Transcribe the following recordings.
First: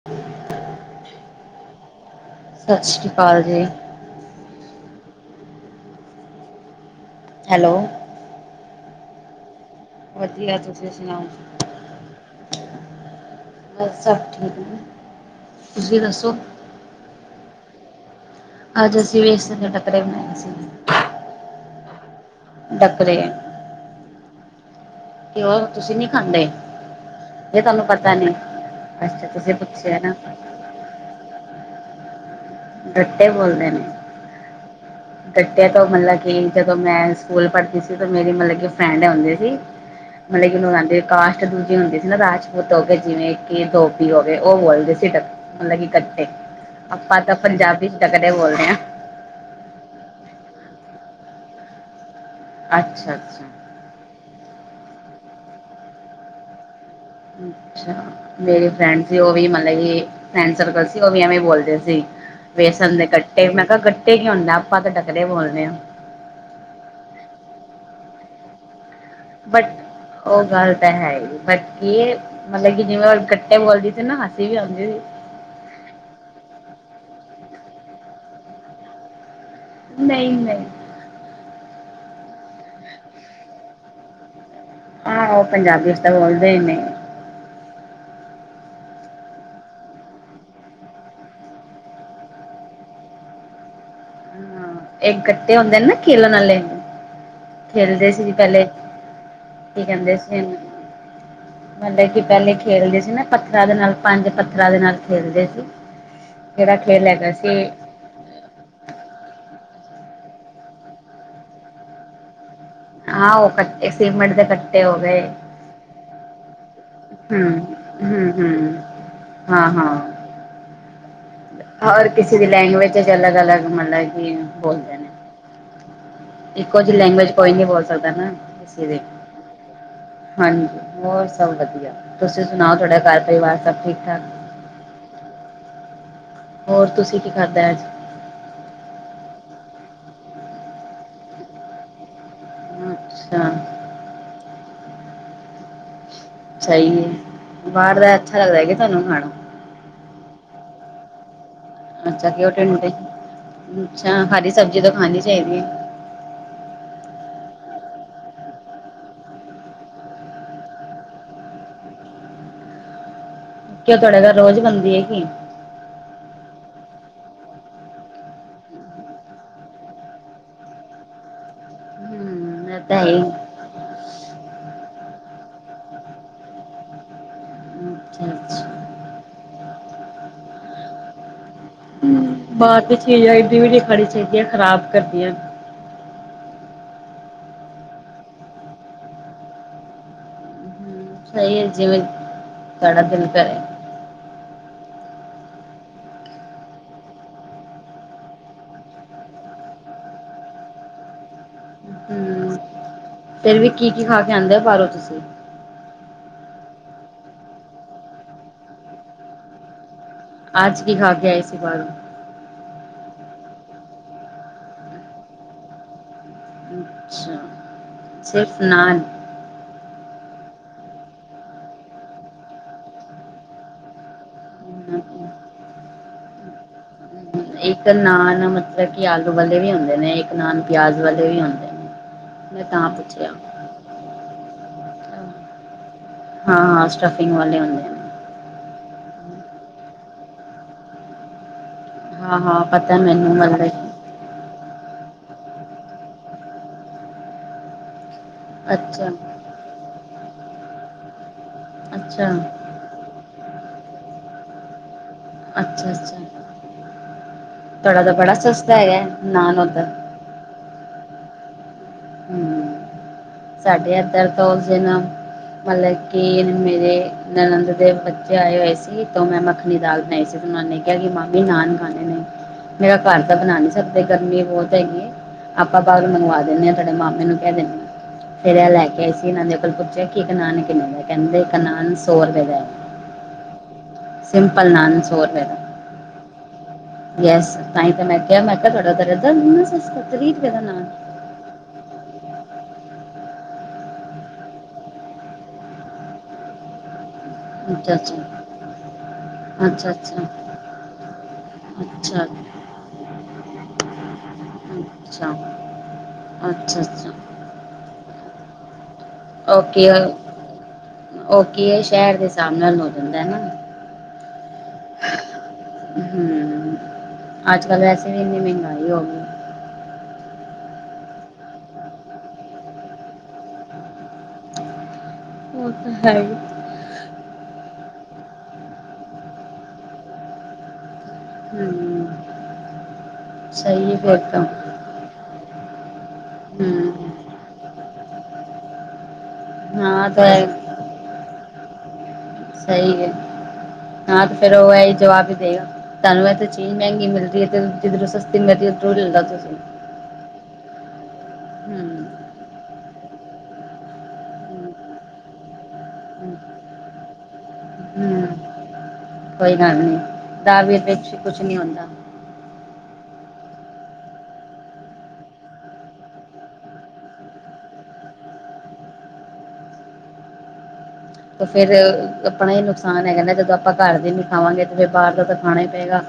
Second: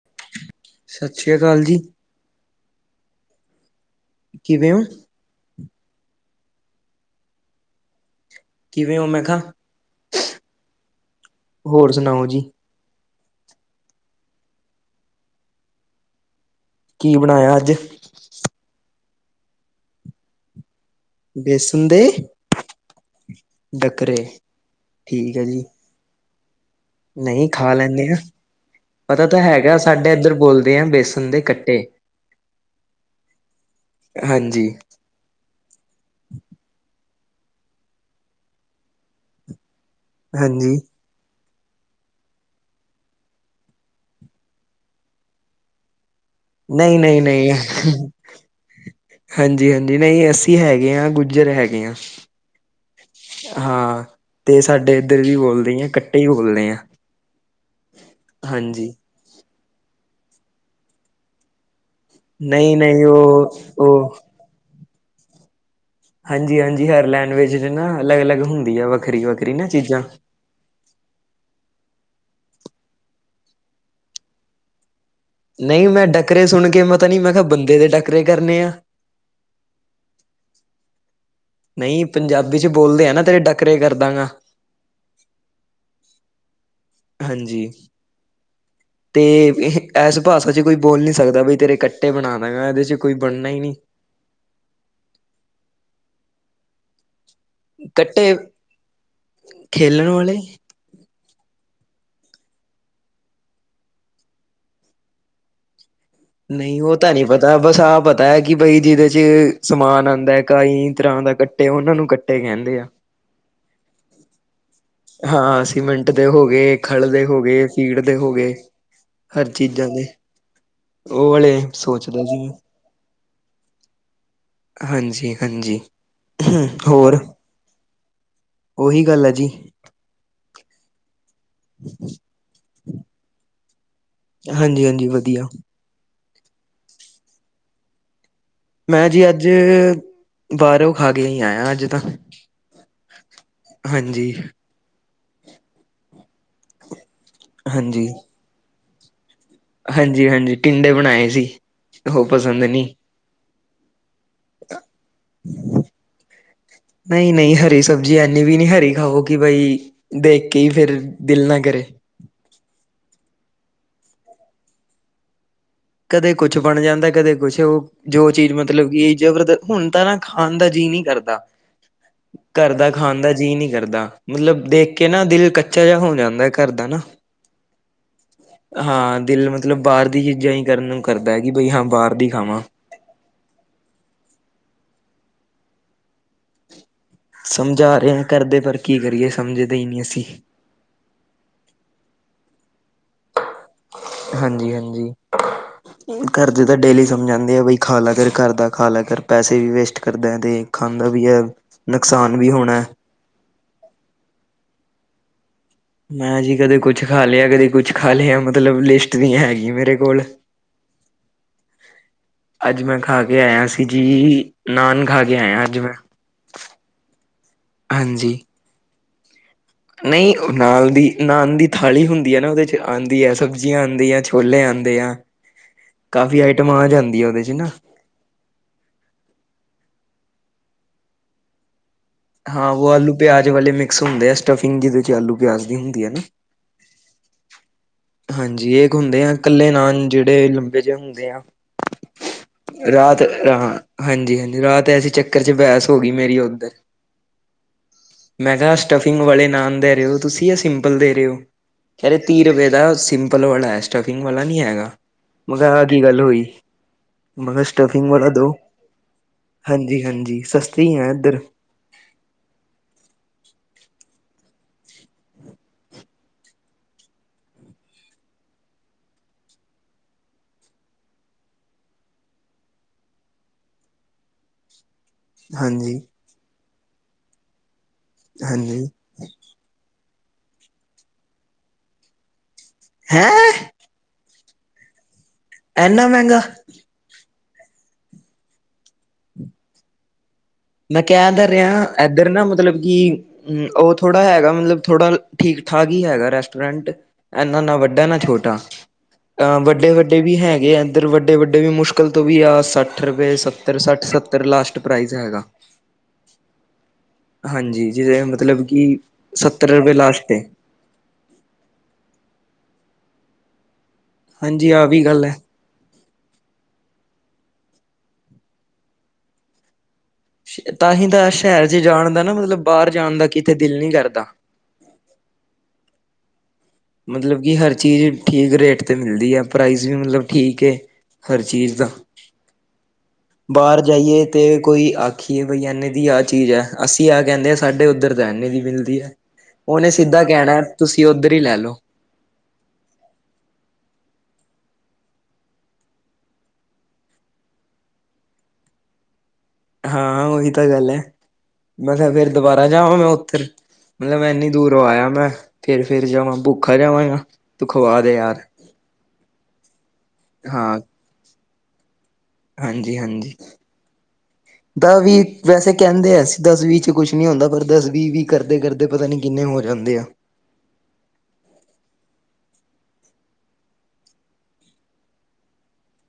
[unintelligible] ਸਸ਼ ਸ਼੍ਰੀ ਅਕਾਲ ਜੀ। ਸਤਿ ਸ਼੍ਰੀ ਅਕਾਲ ਜੀ। ਕਿਵੇਂ ਓ? ਹੈਲੋ। ਕਿਵੇਂ ਓ, ਮੈਂ ਖਾ? ਵਧੀਆ, ਤੁਸੀਂ ਸੁਣਾਓ? ਹੋਰ ਸੁਣਾਓ ਜੀ ਬਸ ਸਭ ਠੀਕ ਨੇ, ਤੁਸੀਂ ਦੱਸੋ? ਕੀ ਬਣਾਇਆ ਅੱਜ? ਅੱਜ ਅਸੀਂ ਵੇਸਣ ਦੇ ਟਕਰੇੇ ਬਣਾਏ ਸੀ। ਬੇਸਣ ਦੇ ਡੱਕਰੇ। ਡੱਕਰੇ, ਠੀਕ ਹੈ ਜੀ। ਤੁਸੀ ਨੀ ਖਾਂਦੇ? ਨਹੀਂ ਜੇ ਖਾ ਤੁਹਾਨੂੰ ਲੈਂਨੇ ਪਤਾ ਆ, ਨੀ। ਅੱਛਾ ਪਤਾ ਤਾ ਤੁਸੀਂ ਹੈਗਾ ਪੁੱਛਿਆ ਨਾ। ਸਾਡੇ ਇੱਧਰ ਬੋਲਦੇ ਆ ਬੇਸਨ ਦੇ ਕੱ ਤੇ ਡੱਟੇ ਬੋਲਦੇ ਨੇ। ਕੱਟਿਆ ਤੋਂ ਮਤਲਬ ਕਿ, ਜਦੋਂ ਮੈਂ ਸਕੂਲ ਪੜ੍ਹਦੀ ਸੀ ਤਾਂ ਮੇਰੀ ਮਤਲਬ ਕਿ ਫਰੈਂਡ ਹੋਂਦੀ ਸੀ। ਹ। [inaudible] ਮਤਲਬ ਕਿ ਇਹਨੂੰ ਕਹਿੰਦੇ, ਕਾਸ਼ ਦੂਜੀ ਹੁੰਦੀ ਸੀ ਨਾ ਰਾਜਪੂਤ ਹੋ ਗਏ ਜਿਵੇਂ ਕਿ, ਧੋਬੀ ਹੋਗੇ, ਉਹ ਬੋਲਦੇ ਸੀ ਮਲਬ ਕਿ, ਗੱਟੇ ਆਪਾਂ ਤਾਂ ਨਹੀਂ-ਨਹੀਂ-ਨਹੀਂ। ਪੰਜਾਬੀ ਚ ਡੱਕਰੇ ਬੋਲਦੇ ਹਾਂ। ਹਾਂਜੀ-ਹਾਂਜੀ, ਨਹੀਂ ਅਸੀਂ ਹੈਗੇ ਆਂ, ਗੁੱਜਰ ਹੈਗੇ ਆਂ। ਅੱਛਾ ਅੱਛਾ ਹਾਂ, ਤੇ ਸਾਡੇ ਇੱਧਰ ਵੀ ਬੋਲਦੇ ਆਂ, ਕੱਟੇ ਈ ਬੋਲਦੇ ਆ। ਅੱਛਾ, ਮੇਰੀ ਹਾਂਜੀ ਫਰੈਂਡ ਸੀ ਉਹ ਵੀ ਮਤਲਬ ਕਿ ਫਰੈਂਡ ਸਰਕਲ ਸੀ, ਓ ਵੀ ਐਵੇਂ ਬੋਲਦੇ ਸੀ। ਨਹੀਂ ਬੇਸਣ ਨਹੀਂ ਦੇ ਕੱਟੇ, ਉਹ ਮੈਂ ਕਿਹਾ ਉਹ ਗੱਟੇ ਕੀ ਹੁੰਦਾ ਆਪਾਂ ਤਾਂ ਡੱਕਰੇ ਬੋਲਦੇ ਆਂ। ਹਾਂਜੀ-ਹਾਂਜੀ, ਹਰ ਲੈਂਗਵੇਜ ਨਾ ਅਲੱਗ-ਅਲੱਗ ਹੁੰਦੀ ਆ ਵ ਬਟ ਓ ਗੱ ਤਾਂ ਹੈਈ ਬਾਕੀ ਏ, ਮਤਲਬ ਕਿ ਜਿਵੇਂ ਕੱਟੇ ਬੋਲਦੀ ਸੀ ਨਾ ਅਸੀ ਵੀ ਆਉਂਦੀ ਨਹੀਂ, ਮੈਂ ਡੱਕਰੇ ਸੁਣਕੇ ਪਤਾ ਨੀ ਮੈਂ ਕਿਹਾ ਬੰਦੇ ਦੇ ਡੱਕਰੇ ਕਰਨੇ ਆ। ਨਹੀਂ-ਨਹੀਂ। ਨਹੀਂ ਪੰਜਾਬੀ'ਚ ਬੋਲਦੇ ਆਂ, ਨਾ ਤੇਰੇ ਡੱਕਰੇ ਕਰਦਾਂਗਾ। ਆਹੋ, ਪੰਜਾਬੀ'ਚ ਤਾ ਬੋਲਦੇ ਈ ਨੇ। ਹਾਂਜੀ। ਤੇ ਇਸ ਭਾਸ਼ਾ'ਚ ਕੋਈ ਬੋਲ ਨੀ ਸਕਦਾ, ਬਈ ਤੇਰੇ ਕੱਟੇ ਬਣਾ ਦਾਂਗਾ ਇਹਦੇ'ਚ ਕੋਈ ਬਣਨਾ ਈ ਨਹੀਂ। ਇਕ ਗੱਟੇ ਹੁੰਦੇਨ ਨਾ, ਕੀਲਨ ਆਲੇ। ਖੇਲਦੇ ਸੀ ਕੱਟੇ ਪਹਿਲੇ, ਕੀ ਖੇਲਣ ਕਹਿੰਦੇ ਵਾਲੇ ਸੀ? ਮਤਲਬ ਕਿ ਪਹਿਲੇ ਖੇਲਦੇ ਸੀ ਨਾ ਪੱਥਰਾਂ ਦੇ ਨਾਲ, ਪੰਜ ਪੱਥਰਾ ਦੇ ਨਾਲ ਖੇਲਦੇ ਸੀ। ਜਿਹੜਾ ਨਹੀਂ ਉਹ ਖੇਲ ਤਾਂ ਨਹੀਂ ਹੈਗਾ ਸੀ ਪਤਾ, ਬਸ ਆਹ ਪ ਪਤਾ ਐ ਕਿ ਬਈ ਜਿਹਦੇ'ਚ ਸਮਾਨ ਆਂਦਾ, ਕਾਂਈ ਤਰ੍ਹਾਂ ਦਾ ਗੱਟੇ, ਉਹਨਾਂ ਨੂੰ ਗੱਟੇ ਕਹਿੰਦੇ ਆ। ਹਾਂ, ਉਹ ਗੱਟੇ ਸੀਮੇਂਟ ਦੇ ਗੱਟ ਹਾਂ, ਸੀਮੰਟ ਦੇ ਹੋਗੇ ਖਲ ਦੇ ਹਮ ਹੋਗੇ, ਫੀੜ ਦੇ ਹਮ ਹੋਗੇ, ਹਮ ਹਰ ਹਾਂ ਚੀਜ਼ਾਂ ਹਾਂ ਦੇ। ਉਹ ਵਾਲੇ ਹਰ ਸੋਚਦਾ ਸੀ ਕਿਸੇ ਦੀ ਮੈਂ ਲੈਂਗਵੇਜ'ਚ ਅਲੱਗ-ਅਲੱਗ, ਮਤਲਬ ਕਿ ਬੋਲਦੇ ਨੇ। ਹਾਂਜੀ-ਹਾਂਜੀ ਇੱਕੋ ਜਿਹੀ ਹੋਰ ਲੈਂਗਵੇਜ ਕੋਈ ਨੀ ਬੋਲ ਸਕਦਾ ਨਾ, ਇਸੀ ਦੇ। ਉਹੀ ਗੱਲ ਹੈ ਜੀ। ਹਾਂਜੀ ਹੋਰ ਸਭ ਵਧੀਆ, ਤੁਸੀਂ ਸੁਣਾਓ ਤੁਹਾਡਾ ਘਰ-ਪਰਿਵਾਰ ਸਭ ਠੀਕ-ਠਾਕ? ਹਾਂਜੀ-ਹਾਂਜੀ, ਵਧੀਆ। ਹੋਰ, ਤੁਸੀ ਕੀ ਖਾਧਾ ਅੱਜ? ਮੈਂ ਜੀ ਅੱਜ, ਬਾਹਰੋਂ ਖਾਕੇ ਈ ਆਇਆ ਅੱਜ ਤਾਂ। ਅੱਛਾ। ਹਾਂਜੀ ਸਹੀ ਏ ਬਾਹਰ ਦਾ ਅੱਛਾ ਲੱਗਦੇ ਕਿ ਤੁਹਾਨੂੰ ਖਾਣਾ? ਹਾਂਜੀ ਹਾਂਜੀ, ਟਿੰਡੇ ਬਣਾਏ ਸੀ, ਉਹ ਅੱਛਾ ਘਿਓ ਪਸੰਦ ਨੀ ਟਿੰਡੇ ਅੱਛਾ, ਹਰੀ ਸਬਜ਼ੀ ਤੋ ਖਾਣੀ ਚਾਹੀਦੀ ਏ। ਨਈ ਨਈ ਹਰੀ ਸਬਜ਼ੀ ਐਨੀ ਵੀ ਨੀ ਹਰੀ ਖਾਓ ਕਿ ਬਈ ਦੇਖ ਕੇ ਈ ਫੇਰ ਦਿਲ ਨਾ ਕਰੇ। ਕਿਉਂ ਤੁਹਾਡੇ ਘਰ ਰੋਜ਼ ਬਨਦੀ ਐ ਕੀ? ਕਦੇ ਕੁਛ ਬਣ ਜਾਂਦੇ ਕਦੇ ਕੁਛ ਉਹ ਜੋ ਚੀਜ਼ ਮਤਲਬ ਕਿ ਜ਼ਬਰਦ ਹੁਨ ਤਾਂ ਨਾ ਖਾਨ ਦਾ ਜੀਅ ਨੀ ਕਰਦਾ। ਹੂ ਘਰ ਦਾ ਖਾਨ ਦਾ ਜੀਅ ਨੀ ਕਰਦਾ, ਮਤਲਬ ਦੇਖ ਕੇ ਨਾ ਦਿਲ ਕੱਚਾ ਜਿਹਾ ਹੋ ਜਾਂਦੇ ਘਰ ਦਾ ਨਾ। ਹਾਂ ਦਿਲ ਮਤਲਬ ਬਾਹਰ ਦੀ ਚੀਜ਼ਾਂ ਈ ਕਰਨ ਨੂੰ ਕਰਦਾ ਹੈ ਕਿ ਬਈ ਹਾਂ ਬਾਹਰ ਦੀ ਖਾਵਾਂ। ਬਾਕੀ ਚੀਜ਼ ਏਡੀ ਵੀ ਨੀ ਖਾਣੀਆਂ ਚਾਹੀਦੀਆਂ ਖਰਾਬ ਕਰਦੀਏ ਸਮਝਾ ਰਿਹਾਂ ਘਰਦੇ ਪਰ, ਕੀ ਕਰੀਏ ਸਮਝਦੇ ਈ ਨੀ ਅਸੀ। ਸਹੀ ਏ ਜਿਵੇਂ ਤੁਹਾਡਾ ਦਿਲ ਕਰੇ। ਹਾਂਜੀ ਹਾਂਜੀ ਘਰ ਦੇ ਤੇ ਡੇਲੀ ਸਮਝਾਂਦੇ ਆ ਬਈ ਖਾ ਲਾ ਕਰ ਘਰ ਦਾ ਖਾ ਲਾ ਕਰ ਪੈਸੇ ਵੀ ਵੇਸਟ ਕਰਦੇ ਤੇ ਖਾਂਦਾ ਵੀ ਏੈ ਨੁਕਸਾਨ ਵੀ ਹੋਣੇ ਫੇਰ ਵੀ ਕੀ ਕੀ ਖਾ ਕੇ ਆਂਦੇ ੳ ਬਾਹਰੋਂ ਤੁਸੀਂ? ਮੈਂ ਜੀ ਕਦੇ ਕੁਛ ਖਾ ਲਿਆ ਕਦੇ ਕੁਛ ਖਾ ਲਿਆ ਮਤਲਬ ਲਿਸਟ ਨੀ ਹੈਗੀ ਮੇਰੇ ਕੋਲ। ਅੱਜ ਕੀ ਖਾ ਕੇ ਆਏ ਸੀ ਬਾਹਰੋਂ? ਅੱਜ ਮੈਂ ਖਾ ਕੇ ਆਇਆ ਸੀ ਜੀ, ਨਾੱਨ ਖਾ ਕੇ ਆਇਆ ਅੱਜ ਮੈਂ। ਅੱਛਾ, ਹਾਂਜੀ ਸਿਰਫ ਨਾੱਨ। ਨਹੀਂ ੳ ਨਾਲ ਦੀ ਨਾਨ ਦੀ ਥਾਲੀ ਹੁੰਦੀ ਹੈ ਨਾ ਉਹਦੇ ਚ ਆਂਦੀ ਹੈ ਸਬਜ਼ੀਆਂ ਆਦੀਏ ਛੋਲੇ ਆਂਦੇ ਆ, ਕਾਫੀ ਆਈਟਮਾਂ ਆ ਜਾਂਦੀਆ ਉਹਦੇ ਚ। ਨਾ ਇੱਕ ਨਾਨ ਮਤਲਬ ਕਿ ਆਲੂ ਵਾਲੇ ਵੀ ਹੁੰਦੇ ਨੇ, ਇੱਕ ਨਾਨ ਪਯਾਜ ਵਾਲੇ ਵੀ ਹੁੰਦੇ ਨੇ। ਮੈਂ ਹਾਂ, ਓ ਤਾਂ ਆਲੂ ਪੁੱਛਿਆ ਪੇਯਾਜ ਵਾਲੇ ਮਿਕਸ ਹੁੰਦੇ ਆ ਸਟਫਿੰਗ ਜਿਦੇ ਚ ਆਲੂ ਪਯਾਜ ਦੀ ਹੁੰਦੀ ਐ ਨਾ ਹਾਂ-ਹਾਂ ਸਟਫਿੰਗ ਵਾਲੇ ਹੁੰਦੇ ਆ ਹਾਂਜੀ, ਏਕ ਹੁੰਦੇ ਆ ਕੱਲੇ ਨਾੱਨ ਜਿਹੜੇ ਲੰਬੇ ਜਿਹੇ ਹੁੰਦੇ ਆ। ਹਾਂ ਹਾਂ ਪਤਾ ਰਾਤ ਮੈਨੂੰ ਮਤਲਬ ਰਹਾਂ ਕਿ- ਹਾਂਜੀ, ਹਾਂਜੀ ਰਾਤ ਐਸੇ ਚੱਕਰ ਚ ਬੈਸ ਹੋ ਗੀ ਮੇਰੀ ਓੱਧਰ ਮੈਂ ਕੇਆ ਅੱਛਾ ਸਟਫਿੰਗ ਵਾਲੇ ਨਾਨ ਦੇ ਰੇ ਓ ਤੁਸੀ ਯਾ ਸਿੰਪਲ ਦੇ ਰੇ ਓ, ਕੈ ਰੇ ਅੱਛਾ ਤੀਹ ਰੁਪੇ ਕੈਂਦਾ ਸਿੰਪਲ ਵਾਲਾ ਐ, ਸਟਫਿੰਗ ਵਾਲਾ ਨੀ ਹੈਗਾ, ਮੈਂ ਖਾ ਆ ਅੱਛਾ ਕੀ ਗਲ ਹੋਈ। ਅੱਛਾ ਮੈਂ ਕੇਹਾ ਤੁਹਾਡਾ ਸਟਫਿੰਗ ਤਾਂ ਵਾਲਾ ਬੜਾ ਦੋ, ਸਸਤਾ ਹੈਗਾ ਨਾਨ ਹਾਂਜੀ-ਹਾਂਜੀ ਸਸਤੀ ਐਂ ਐੱਧਰ। ਹੂ ਸਾਡੇ ਐੱਧਰ ਤੋ ਓਸ ਦਿਨ ਮਤਲ ਕਿ ਮੇਰੇ ਨਨੰਦ ਦੇ ਬੱਚੇ ਆਏ ਹੋਏ ਸੀ, ਤੋ ਮੈਂ ਮੱਖਨੀ ਦਾਲ ਬਨਾਈ ਸੀ। ਓਨਾਂ ਨੇ ਕੇਆ ਕਿ ਮਾਮੀ ਨਾਨ ਖਾਨੇ ਨੇ, ਮੇਰਾ ਘਾਰ ਤਾ ਬਨਾ ਨੀ ਸਕਦੇ, ਗਰਮੀ ਬੋਤ ਹੈਗੀ ਏ। ਆਪਾਂ ਹਾਂਜੀ ਬਾਰੋਂ ਮੰਗਵਾ ਦੇਨੇ ਆਂ, ਤੁਆਡੇ ਮਾਮੇ ਨੂੰ ਕੈ ਦੇਨੀ ਆਂ। ਫੇਰ ਐ ਹਾਂਜੀ ਲੈਕੇ ਆਏ ਸੀ। ਏਨਾਂ ਦੇ ਕੋਲ ਪੁੱਛਯਾ ਕਿ ਇੱਕ ਨਾਨ ਕਿੰਨੇ ਦੇ? ਕੈਂਦੇ ਇੱਕ ਨਾਨ ਸੌ ਰੁਪੇ ਦਾ ਐ। ਹੈਂ! ਸਿੰਪਲ ਨਾਨ ਸੌ ਰੁਪੇ ਦਾ ਐੱਨਾ ਮੈਂਗਾ ਯੈਸ, ਤਾਂਈ ਤੇ ਮੈਂ ਕੇਯਾ, ਮੈਂ ਕਾ ਤੁਆਡਾ ਏੱਦਾ ਏਨਾਂ ਸਸਤਾ ਤ੍ਰੀ ਰੁਪੇ ਦਾ ਨਾਨ ਕੈ ਤੇ ਰੇਆਂ, ਏੱਧਰ ਨਾ ਮਤਲਬ ਕਿ ਹੂੰ, ਉਹ ਥੋੜਾ ਹੈਗਾ, ਮਤਲਬ ਥੋੜਾ ਠੀਕ-ਠਾਕ ਈ ਹੈਗਾ ਰੈਸਟੋਰੈਂਟ ਐਨਾਂ ਨਾ ਅੱਛਾ ਵੱਡਾ, ਨਾ ਅੱਛਾ ਛੋਟਾ ਅ ਅੱਛਾ ਵੱਡੇ-ਵੱਡੇ ਅੱਛਾ ਵੀ ਹੈਗੇ ਆ ਇਧਰ, ਵੱਡੇ-ਵੱਡੇ ਵੀ ਮੁਸ਼ਕਿਲ ਅੱਛਾ ਤੋਂ ਵੀ ਆ ਸ ਅੱਠ ਰੁਪਏ, ਸੱਤਰ-ਸਾਠ, ਸੱਤਰ ਲਾਸਟ ਪ੍ਰਾਈਜ਼ ਹੈਗਾ। ਅੱਛਾ-ਅੱਛਾ। ਹਾਂਜੀ, ਜਿਦੇ ਮਤਲਬ ਕਿ ਸੱਤਰ ਓਕੇ ਰੁਪਏ ਅ, ਲਾਸਟ ਏ ਓਕੇ ਐ ਸ਼ੈਰ ਦੇ ਸਾਬ ਨਾਲ ਹੋ ਜਾਂਦੈ ਨਾ ਹਾਂਜੀ, ਆ ਵੀ ਗੱਲ ਐ। ਹੂੰ, ਅੱਜ-ਕੱਲ ਵੈਸੇ ਵੀ ਏਨੀ ਮਹਿਗਾਈ ਹੋ ਗੀ। ਤਾਂਹੀ ਤਾਂ ਸ਼ਹਿਰ ਚ ਜਾਨ ਦਾ ਨਾ, ਮਤਲਬ ਬਾਹਰ ਜਾਨ ਦਾ ਕਿਤੇ ਦਿਲ ਨੀ ਕਰਦਾ। ਉਹ ਤਾ ਹੈ ਈ। ਮਤਲਬ ਕਿ ਹਰ ਚੀਜ਼ ਠੀਕ ਰੇਟ ਤੇ ਮਿਲਦੀ ਆ, ਪ੍ਰਾਈਜ਼ ਵੀ ਮਤਲਬ ਠੀਕ ਏ। ਹਰ ਚੀਜ਼ ਦਾ ਹਮ ਬਾਹਰ ਸਹੀ ਹੈ ਫਿਰ ਜਾਈਏ ਤੇ ਤਾਂ ਕੋਈ ਆ ਆਖੀਏ ਬਈ ਐਨੇ ਦੀ ਆ ਚੀਜ਼ ਐ, ਹਮ ਅਸੀ ਆ ਕਹਿੰਦੇ ਆ ਸਾਡੇ ਓਧਰ ਤਾਂ ਐਨੇ ਦੀ ਮਿਲਦੀ ਐ। ਓਨੇ ਹਾਂ ਸਿੱਧਾ ਤਾਂ ਇਹ ਕਹਿਣੈ, ਤੁਸੀ ਓਧਰ ਈ ਲੈ ਲੋ। ਸਈ ਹੇ, ਹਾਂ ਫੇਰ ਓ ਐਈ ਜਵਾਬ ਈ ਦੇਗਾ। ਤੁਹਾਨੂੰ ਐਥੋ ਚੀਜ਼ ਮੈਂਗੀ ਮਿਲਦੀ ਏ, ਤੇ ਜਿੱਧਰੋ ਸਸਤੀ ਮਿਲ ਰੀ, ਓਧਰੋਂ ਲੈਲੋ ਤੁਸੀ। ਹਾਂ, ਓਹੀ ਤਾ ਗੱਲ ਐ, ਹਮ ਮੈਂ ਕਾ ਫੇਰ ਦੁਬਾਰਾ ਜਾਵਾਂ ਮੈਂ ਓਥੇ ਮਲਤਬ ਮੈਂ ਏਨੀ ਦੂਰੋਂ ਆਯਾ ਮੈਂ ਫੇਰ-ਫੇਰ ਹਮ ਹਮ, ਜਾਵਾਂ ਭੁੱਖਾ ਜਾਵਾਂ ਯਾਂ ਤੂੰ ਖਵਾ ਦੇ ਹਮ ਯਾਰ [inaudible] ਕੋਈ ਗੱਲ ਨੀ ਦਾ ਵੀ ਰੁਪਏ ਵਿੱਚ ਕੁਛ ਨੀ ਹੁੰਦਾ ਹਾਂਜੀ-ਹਾਂਜੀ। ਦਾ ਵੀ ਵੈਸੇ ਕੈਂਦੇ ਅਸੀ ਦੱਸ ਵੀ ਚ ਕੁਛ ਨੀ ਹੁੰਦਾ, ਪਰ ਦਞਸ, ਵੀ-ਵੀ, ਕਰਦੇ-ਕਰਦੇ ਤੇ ਪਤਾ ਨੀ ਕਿੰਨੇ ਹੋ ਜਾਂਦੇ ਆ ਤੇ ਫੇਰ ਆਪਨਾ ਈ ਨੁਕਸਾਨ ਐ, ਕਹਿੰਦੇ ਜਦੋਂ ਆਪਾਂ ਘਰ ਦੇ ਨੀ ਖਾਵਾਂਗੇ ਤੇ ਫੇਰ ਬਾਰ ਦਾ ਤਾ ਖਾਨਾ ਈ ਪਏਗਾ।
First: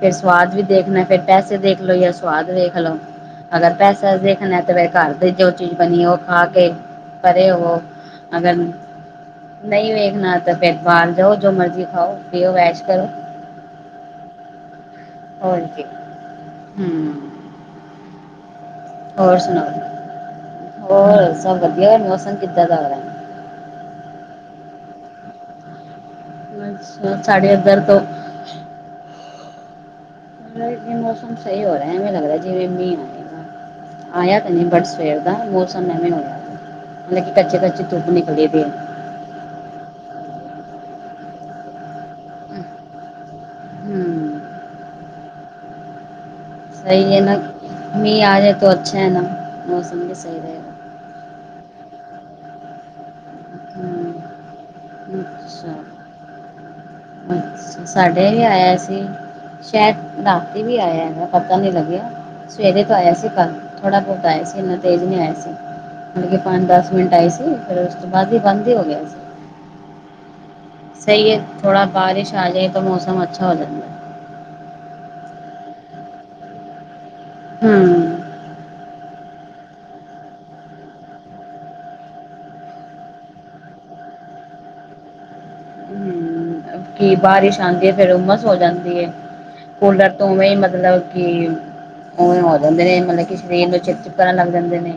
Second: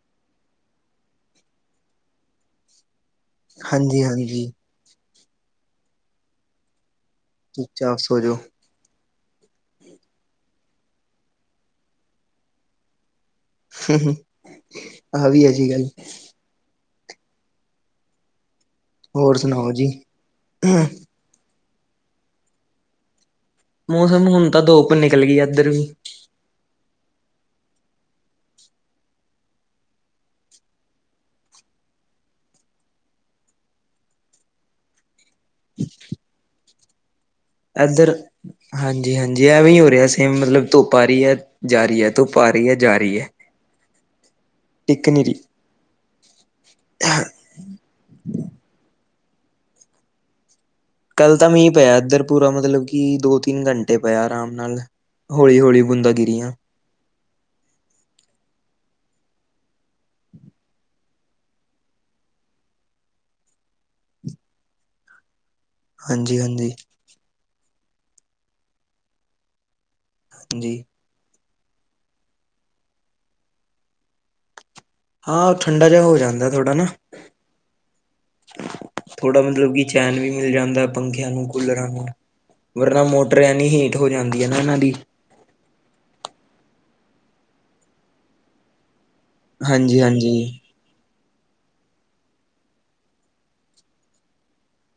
ਫੇਰ ਸਵਾਦ ਵੀ ਦੇਖਨੈ ਫੇਰ ਪੈਸੇ ਦੇਖ ਲੋ ਜਾ ਸਵਾਦ ਵੇਖ ਲੋ। ਅਗਰ ਹਾਂਜੀ ਪੈਸਾ ਹਾਂਜੀ ਦੇਖਨੈ ਤੇ ਫੇਰ ਘਾਰ ਦੇ ਜੋ ਚੀਜ਼ ਬਨੀ ਓ ਖਾ ਕੇ ਪਰੇ ਚੁੱਪ ਹੋਵੋ ਚਾਪ ਸੋ ਜਾਓ ਅਗਰ ਨਈ ਵੇਖਨਾ ਤਾ ਫੇਰ ਬਾਹਰ ਜਾਓ ਜੋ ਮਰਜ਼ੀ ਖਾਓ, ਪੀਓ ਐਸ਼ ਕਰੋ। [inaudible] ਹੋਰ ਕੀ, ਗੱਲ ਹੂੰ। ਹੋਰ ਸੁਣਾਓ ਸੁਨਾਓ, ਜੀ ਹੋਰ ਸਭ ਵਧੀਐ ਮੌਸਮ ਕਿੱਦਾ ਦਾ ਹੋ ਰੈ। ਮੌਸਮ ਹੁਣ ਤਾਂ ਧੁਪ ਨਿਕਲ ਗਈ ਇੱਧਰ ਵੀ। ਅੱਛਾ ਸਾਢੇ ਇਧਰ ਤੋਂ। ਮੌਸਮ ਸਹੀ ਹੋ ਰਿਹਾ ਐਵੇਂ ਲੱਗਦਾ ਜਿਵੇਂ ਮੀਹ ਆਏਗਾ। ਆਇਆ ਤਾਂ ਨਹੀਂ ਬਟ ਸਵੇਰ ਦਾ ਮੌਸਮ ਨਵੇਂ ਹੋਇ। ਲੇਕਿਨ ਕੱਚੇ-ਕੱਚੇ ਧੁੱਪ ਨਿਕਲੇ ਪਏ, ਜੀ ਹਾਂਜੀ ਐਵੇਂ ਹੀ ਹੋ ਰਿਹਾ ਸੇਮ ਮਤਲਬ ਧੁੱਪ ਆ ਰਹੀ ਹੈ ਜਾ ਰਹੀ ਹੈ ਧੁੱਪ ਆ ਰਹੀ ਹੈ ਜਾ ਰਹੀ ਹੈ। ਹੂੰ ਟਿਕ ਨੀ ਰੀ। ਸਹੀ ਹੈ ਨਾ ਮੀਂਹ ਆ ਜਾਏ ਤੋ ਅੱਛਾ ਹੈ ਨਾ ਮੌਸਮ ਵੀ ਸਹੀ ਰਹੇਗਾ। ਕੱਲ ਤਾਂ ਮੀਂਹ ਪਇਆ ਇੱਧਰ ਪੂਰਾ ਮਤਲਬ ਕਿ ਦੋ ਤਿੰਨ ਘੰਟੇ ਪਿਆ ਆਰਾਮ ਨਾਲ। ਹੌਲੀ ਹੌਲੀ ਬੂੰਦਾਂ ਗਿਰੀਆਂ ਅੱਛਾ-ਅੱਛਾ ਸਾਡੇ ਵੀ ਆਇਆ ਸੀ। ਸ਼ਾਇਦ ਰਾਤੀ ਵੀ ਆਇਆ ਹੈਗਾ ਪਤਾ ਨੀ ਲੱਗਿਆ। ਸਵੇਰੇ ਤਾਂ ਆਇਆ ਸੀ ਕੱਲ ਥੋੜ੍ਹਾ ਬਹੁਤ ਆਇਆ ਸੀ ਇੰਨਾ ਤੇਜ਼ ਨਹੀਂ ਆਇਆ ਸੀ। ਮਤਲਬ ਕਿ ਹਾਂਜੀ ਹਾਂਜੀ ਪੰਜ-ਦਸ ਮਿੰਟ ਆਏ ਸੀ ਫੇਰ ਉਸ ਤੋਂ ਬਾਅਦ ਈ ਬੰਦ ਈ ਹੋ ਗਿਆ ਸੀ। ਹਾਂਜੀ। ਸਈ ਏ ਥੋੜਾ ਬਾਰਿਸ਼ ਆ ਜਾਏ ਤਾਂ ਮੌਸਮ ਅੱਛਾ ਹੋ ਜਾਂਦਾ। ਹਾਂ ਓ ਠੰਡਾ ਜਾ ਹੋ ਜਾਂਦੈ ਥੋੜਾ ਨਾ। ਹੂੰ। ਥੋੜਾ ਮਤਲਬ ਕਿ ਚੈਨ ਵੀ ਮਿਲ ਜਾਂਦੈ ਪੱਖਿਆਂ ਨੂੰ, ਕੂਲਰਾਂ ਨੂੰ। ਵਰਨਾ ਮੋਟਰ ਐਨੀ ਹੀਟ ਹੋ ਜਾਂਦੀ ਏ ਨਾ ਏਨਾਂ ਦੀ। ਕਿ ਬਾਰਿਸ਼ ਆਂਦੀ ਏ ਫੇਰ ਉਮਸ ਹੋ ਜਾਂਦੀ ਏ, ਹਾਂਜੀ ਕੂਲਰ ਤੋਂ ਹਾਂਜੀ ਉਵੇਂ ਈ ਮਤਲਬ ਕਿ ਉਵੇਂ ਹੋ ਜਾਂਦੇ ਨੇ ਮਤਲਬ ਕਿ ਸਰੀਰ ਨੂੰ ਚਿਪ-ਚਿਪ ਕਰਨ ਲੱਗ ਜਾਂਦੇ ਨੇ।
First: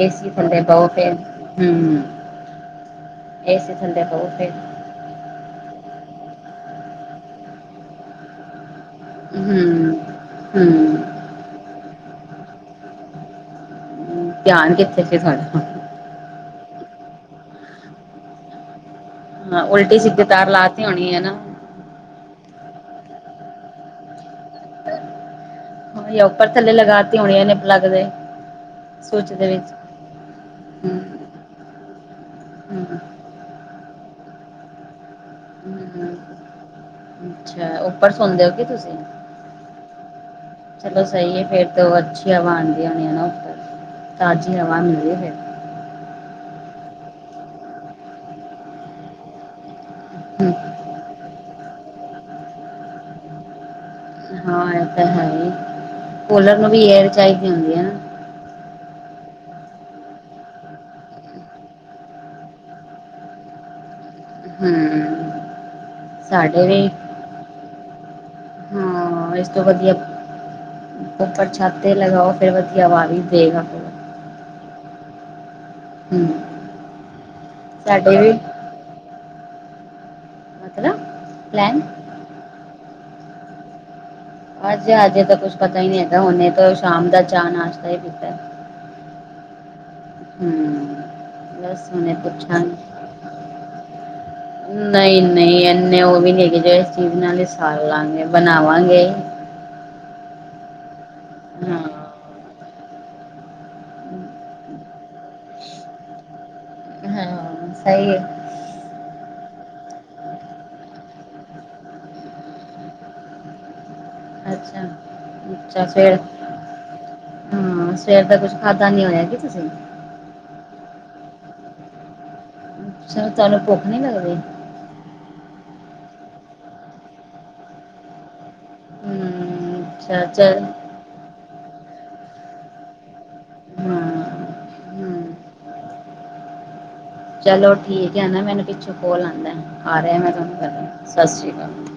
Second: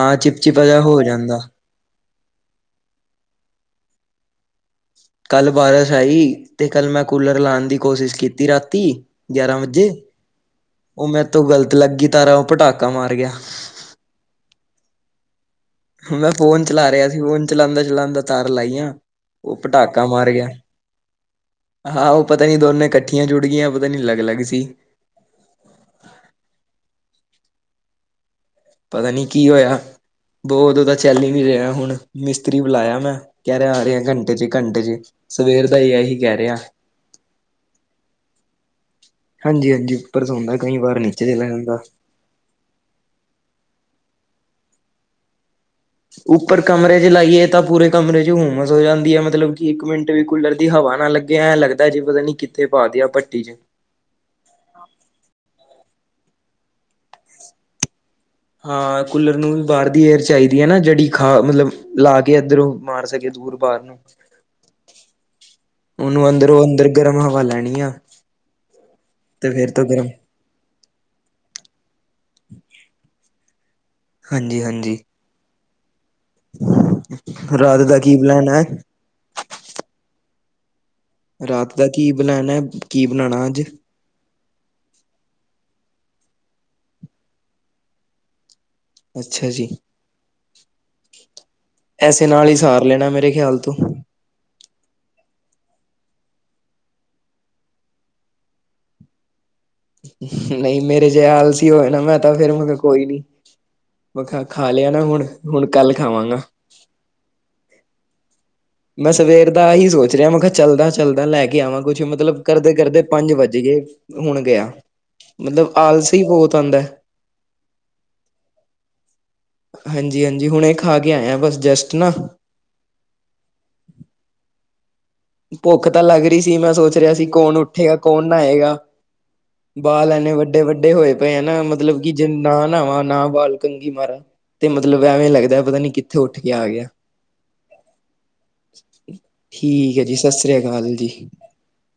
ਏ ਸੀ ਥੱਲੇ ਚਿਪਚਿਪਾ ਜਿਹਾ ਬੌ ਹੋ ਫਿਰ। ਜਾਂਦਾ ਹੂੰ, ਏ ਸੀ ਥੱਲੇ ਬੌ ਫਿਰ। ਕੱਲ ਬਾਰਿਸ਼ ਆਈ 'ਤੇ ਕੱਲ ਮੈਂ ਕੂਲਰ ਲਾਣ ਦੀ ਕੋਸ਼ਿਸ਼ ਕੀਤੀ ਰਾਤੀ ਗਿਆਰਾਂ ਹੂੰ ਵਜੇ, ਹੂੰ ਓ ਮੇਤੋਂ ਗ਼ਲਤ ਲਾਗੀ ਤਾਰਾ ਓ ਪਟਾਕਾ ਮਾਰ ਗਿਆ। ਧਿਆਨ ਕਿੱਥੇ ਸੀ ਸਾਡਾ? ਮੈਂ ਫੋਨ ਚਲਾ ਰੇਆ ਸੀ ਫੋਨ ਚਲਾਂਦਾ-ਚਲਾਂਦਾ ਤਾਰ ਲਾਈਆ। ਹਾਂ ਉਲਟੀ-ਸਿੱਧੀ ਤਾਰ ਲਾਤੀ ਹੋਣੀ ਹਨਾ। ਹਾਂ ਓ ਪਤਾ ਨੀ ਦੋਨੇ ਕੱਠੀਆਂ ਜੁੜਗੀਆ, ਪਤਾ ਨੀ ਅਲੱਗ-ਅਲੱਗ ਸੀ। ਯਾ ਉੱਪਰ-ਥੱਲੇ ਲਗਾਤੀ ਹੋਣੀ ਏਨੇ ਪਲੱਗ ਦੇ। ਪਤਾ ਨੀ ਸਵਿੱਚ ਦੇ ਕੀ ਵਿੱਚ ਉਇਆ ਦੋ-ਦੋ ਦਾ ਹੂੰ ਚੱਲ ਈ ਨੀ ਰੇਆ ਹੁਣ। ਮਿਸਤਰੀ ਹੂੰ ਬਲਾਇਆ ਮੈਂ ਕੈ ਰੇਆ ਆ ਰੇਆ ਘੰਟੇ 'ਚ ਈ ਘੰਟੇ 'ਚ ਸਵੇਰ ਦਾ ਈ ਏਹੀ ਹੂੰ ਕੈ ਰੇਆ। ਅੱਛਾ ਉੱਪਰ ਸੌਂਦੇ ਓ ਕੇ ਤੁਸੀਂ? ਹਾਂਜੀ-ਹਾਂਜੀ ਉੱਪਰ ਸੌਂਦਾ ਕਈ ਵਾਰ ਨੀਚੇ ਚਲਾ ਜਾਂਦਾ। ਕੇ ਅਵਾ ਆਂਦੀਆਂ ਨੇ ਨਾ ਉੱਪਰ, ਤਾਜ਼ੀ ਹਵਾ ਮਿਲਦੀ ਏ ਫੇਰ। ਉੱਪਰ ਕਮਰੇ 'ਚ ਲਾਈਏ ਤਾਂ ਪੂਰੇ ਕਮਰੇ 'ਚ ਈ ਹੂਮਸ ਹੋ ਜਾਂਦੀ ਏ ਮਤਲਬ ਕਿ ਇੱਕ ਮਿੰ ਟ ਵੀ ਕੂਲਰ ਦੀ ਹਵਾ ਨਾ ਲੱਗਿਆ ਐ ਲੱਗਦਾ ਜੀ ਪਤਾ ਨੀ ਕਿੱਥੇ ਪਾ ਦੇਆ ਭੱਟੀ 'ਚ। ਹਾਂ ਐ ਤਾਂ ਹੈ ਈ, ਕੂਲਰ ਨੂੰ ਵੀ ਏਅਰ ਚਾਈਦੀ ਹੁੰਦੀ ਏ ਨਾ। ਹਾਂ ਕੂਲਰ ਨੂੰ ਬਾਰ ਦੀ ਏਅਰ ਚਾਈਦੀ ਏ ਨਾ ਜੇੜੀ ਖਾ ਮਤਲਬ ਲਾ ਕੇ ਏਧਰੋਂ ਮਾਰ ਸਕੇ ਦੂਰ ਬਾਰ ਨੂੰ। ਹਮ ਉਨੂੰ ਅੰਦਰੋਂ ਸਾਡੇ ਵੀ ਅੰਦਰ ਗਰਮ ਹਵਾ ਲੈਣੀ ਆ। ਹਾਂ ਇਸ ਤੇ ਤੋਂ ਫੇਰ ਵਧੀਆ, ਗਰਮ ਉਪਰ-ਉਪਰ ਛੱਤ 'ਤੇ ਲਗਾਓ ਫੇਰ ਵਧੀਆ ਵਾਰੀ ਦੇਗਾ ਫੇਰ। ਹਾਂਜੀ-ਹਾਂਜੀ। ਹੂੰ। ਰਾਤ ਦਾ ਕੀ ਪਲੈਨ ਐ? ਮਤਲਬ। ਰਾਤ ਪਲੈਨ ਦਾ ਕੀ ਬਣਾਨੈ, ਕੀ ਬਣਾਣਾ ਅੱਜ? ਅੱਜ ਹਜੇ ਤਾਂ ਕੁਛ ਪਤਾ ਈ ਨੀ ਹੈਗਾ ਹੁਨੇ ਤੋਂ ਸ਼ਾਮ ਦਾ ਚਾ ਨਾਸ਼ਤਾ ਏ ਪੀਤਾ। ਅੱਛਾ ਜੀ, ਹਮ ਬਸ ਹੁਣੇ ਐਸੇ ਨਾਲ ਈ ਸਾਰ ਲੈਣਾ ਮੇਰੇ ਖਿਆਲ ਤੋਂ। ਨਈ-ਨਈ ਐਨੇ ਓ ਵੀ ਨੀ ਏਗੈ ਜੇੜੇ ਏਸ ਚੀਜ਼ ਨਾਲ ਏ ਸਾਰ ਲਾਂਗੇ, ਬਣਾਵਾਂਗੇ। ਨਈ ਮੇਰੇ ਜੇਆ ਆਲਸੀ ਹਾਂ ਹੋਏ ਨਾ ਮੈਂ ਤਾਂ ਫੇਰ ਮਗਰ ਕੋਈ ਨੀ। ਮਖਾ ਖਾ ਲਿਆ ਨਾ ਹੁਣ, ਹੁਣ ਕੱਲ ਖਾਵਾਂਗਾ। ਹਾਂ ਸਈ ਏ। ਮੈਂ ਸਵੇਰ ਦਾ ਆਹੀ ਸੋਚ ਰੇਆ ਮਖਾਂ ਚੱਲਦਾ-ਚੱਲਦਾ ਲੈ ਕੇ ਆਵਾਂ ਕੁਛ ਮਤਲਬ ਕਰਦੇ-ਕਰਦੇ ਪੰਜ ਵੱਜ ਗੇ। ਹੁਣ ਗਿਆ, ਅੱਛਾ ਮਤਲਬ ਅੱਛਾ ਸਵੇਰ ਆਲਸੀ ਬੋਤ ਆਂਦੈ। ਹਾਂ ਸਵੇਰ ਦਾ ਕੁਛ ਖਾਧਾ ਨੀ ਹੋਇਆ ਕੇ ਤੁਸੀਂ? ਹਾਂਜੀ-ਹਾਂਜੀ ਹੁਣੇ ਖਾ ਕੇ ਆਇਆ ਬਸ ਜਸਟ ਨਾ ਸੁਨੋ ਤੂਆਨੂੰ ਭੁੱਖ ਨੀ ਲੱਗਦੀ? ਭੁੱਖ ਤਾਂ ਲਾੱਗ ਰੀ ਸੀ, ਮੈਂ ਸੋਚ ਰੇਆ ਸੀ ਕੌਨ ਉੱਠ ਉਠੇਗਾ, ਕੌਨ ਨਾਏਗਾ ਹਮ ਬਾਲ ਅੱਛਾ ਐਨੇ ਚੱਲ ਵੱਡੇ-ਵੱਡੇ ਹੋਏ ਪੇਏਨ, ਮਤਲਬ ਕਿ ਜੇ ਨਾ ਨਾਵਾਂ, ਨਾ ਬਾਲ ਕੰਘੀ ਹਾਂ ਮਾਰਾ ਤੇ ਮ ਮਤਲਬ ਐਵੇਂ ਹਮ ਲੱਗਦੈ, ਪਤਾ ਨੀ ਕਿੱਥੇ ਉੱਠ ਕੇ ਆ ਗੇਆ। ਚਲੋ ਠੀਕ ਐ ਨਾ, ਮੈਨੂੰ ਪਿੱਛੋਂ ਕੋਲ ਆਂਦੈ, ਠੀਕ ਆ ਹੈ ਜੀ ਰੇਆ ਸਤਿ ਮੈਂ ਤੂਆਨੂੰ ਸ੍ਰੀ ਕਰਨੀ, ਅਕਾਲ ਜੀ। ਸਸ਼੍ਰੀ ਕਾਲ।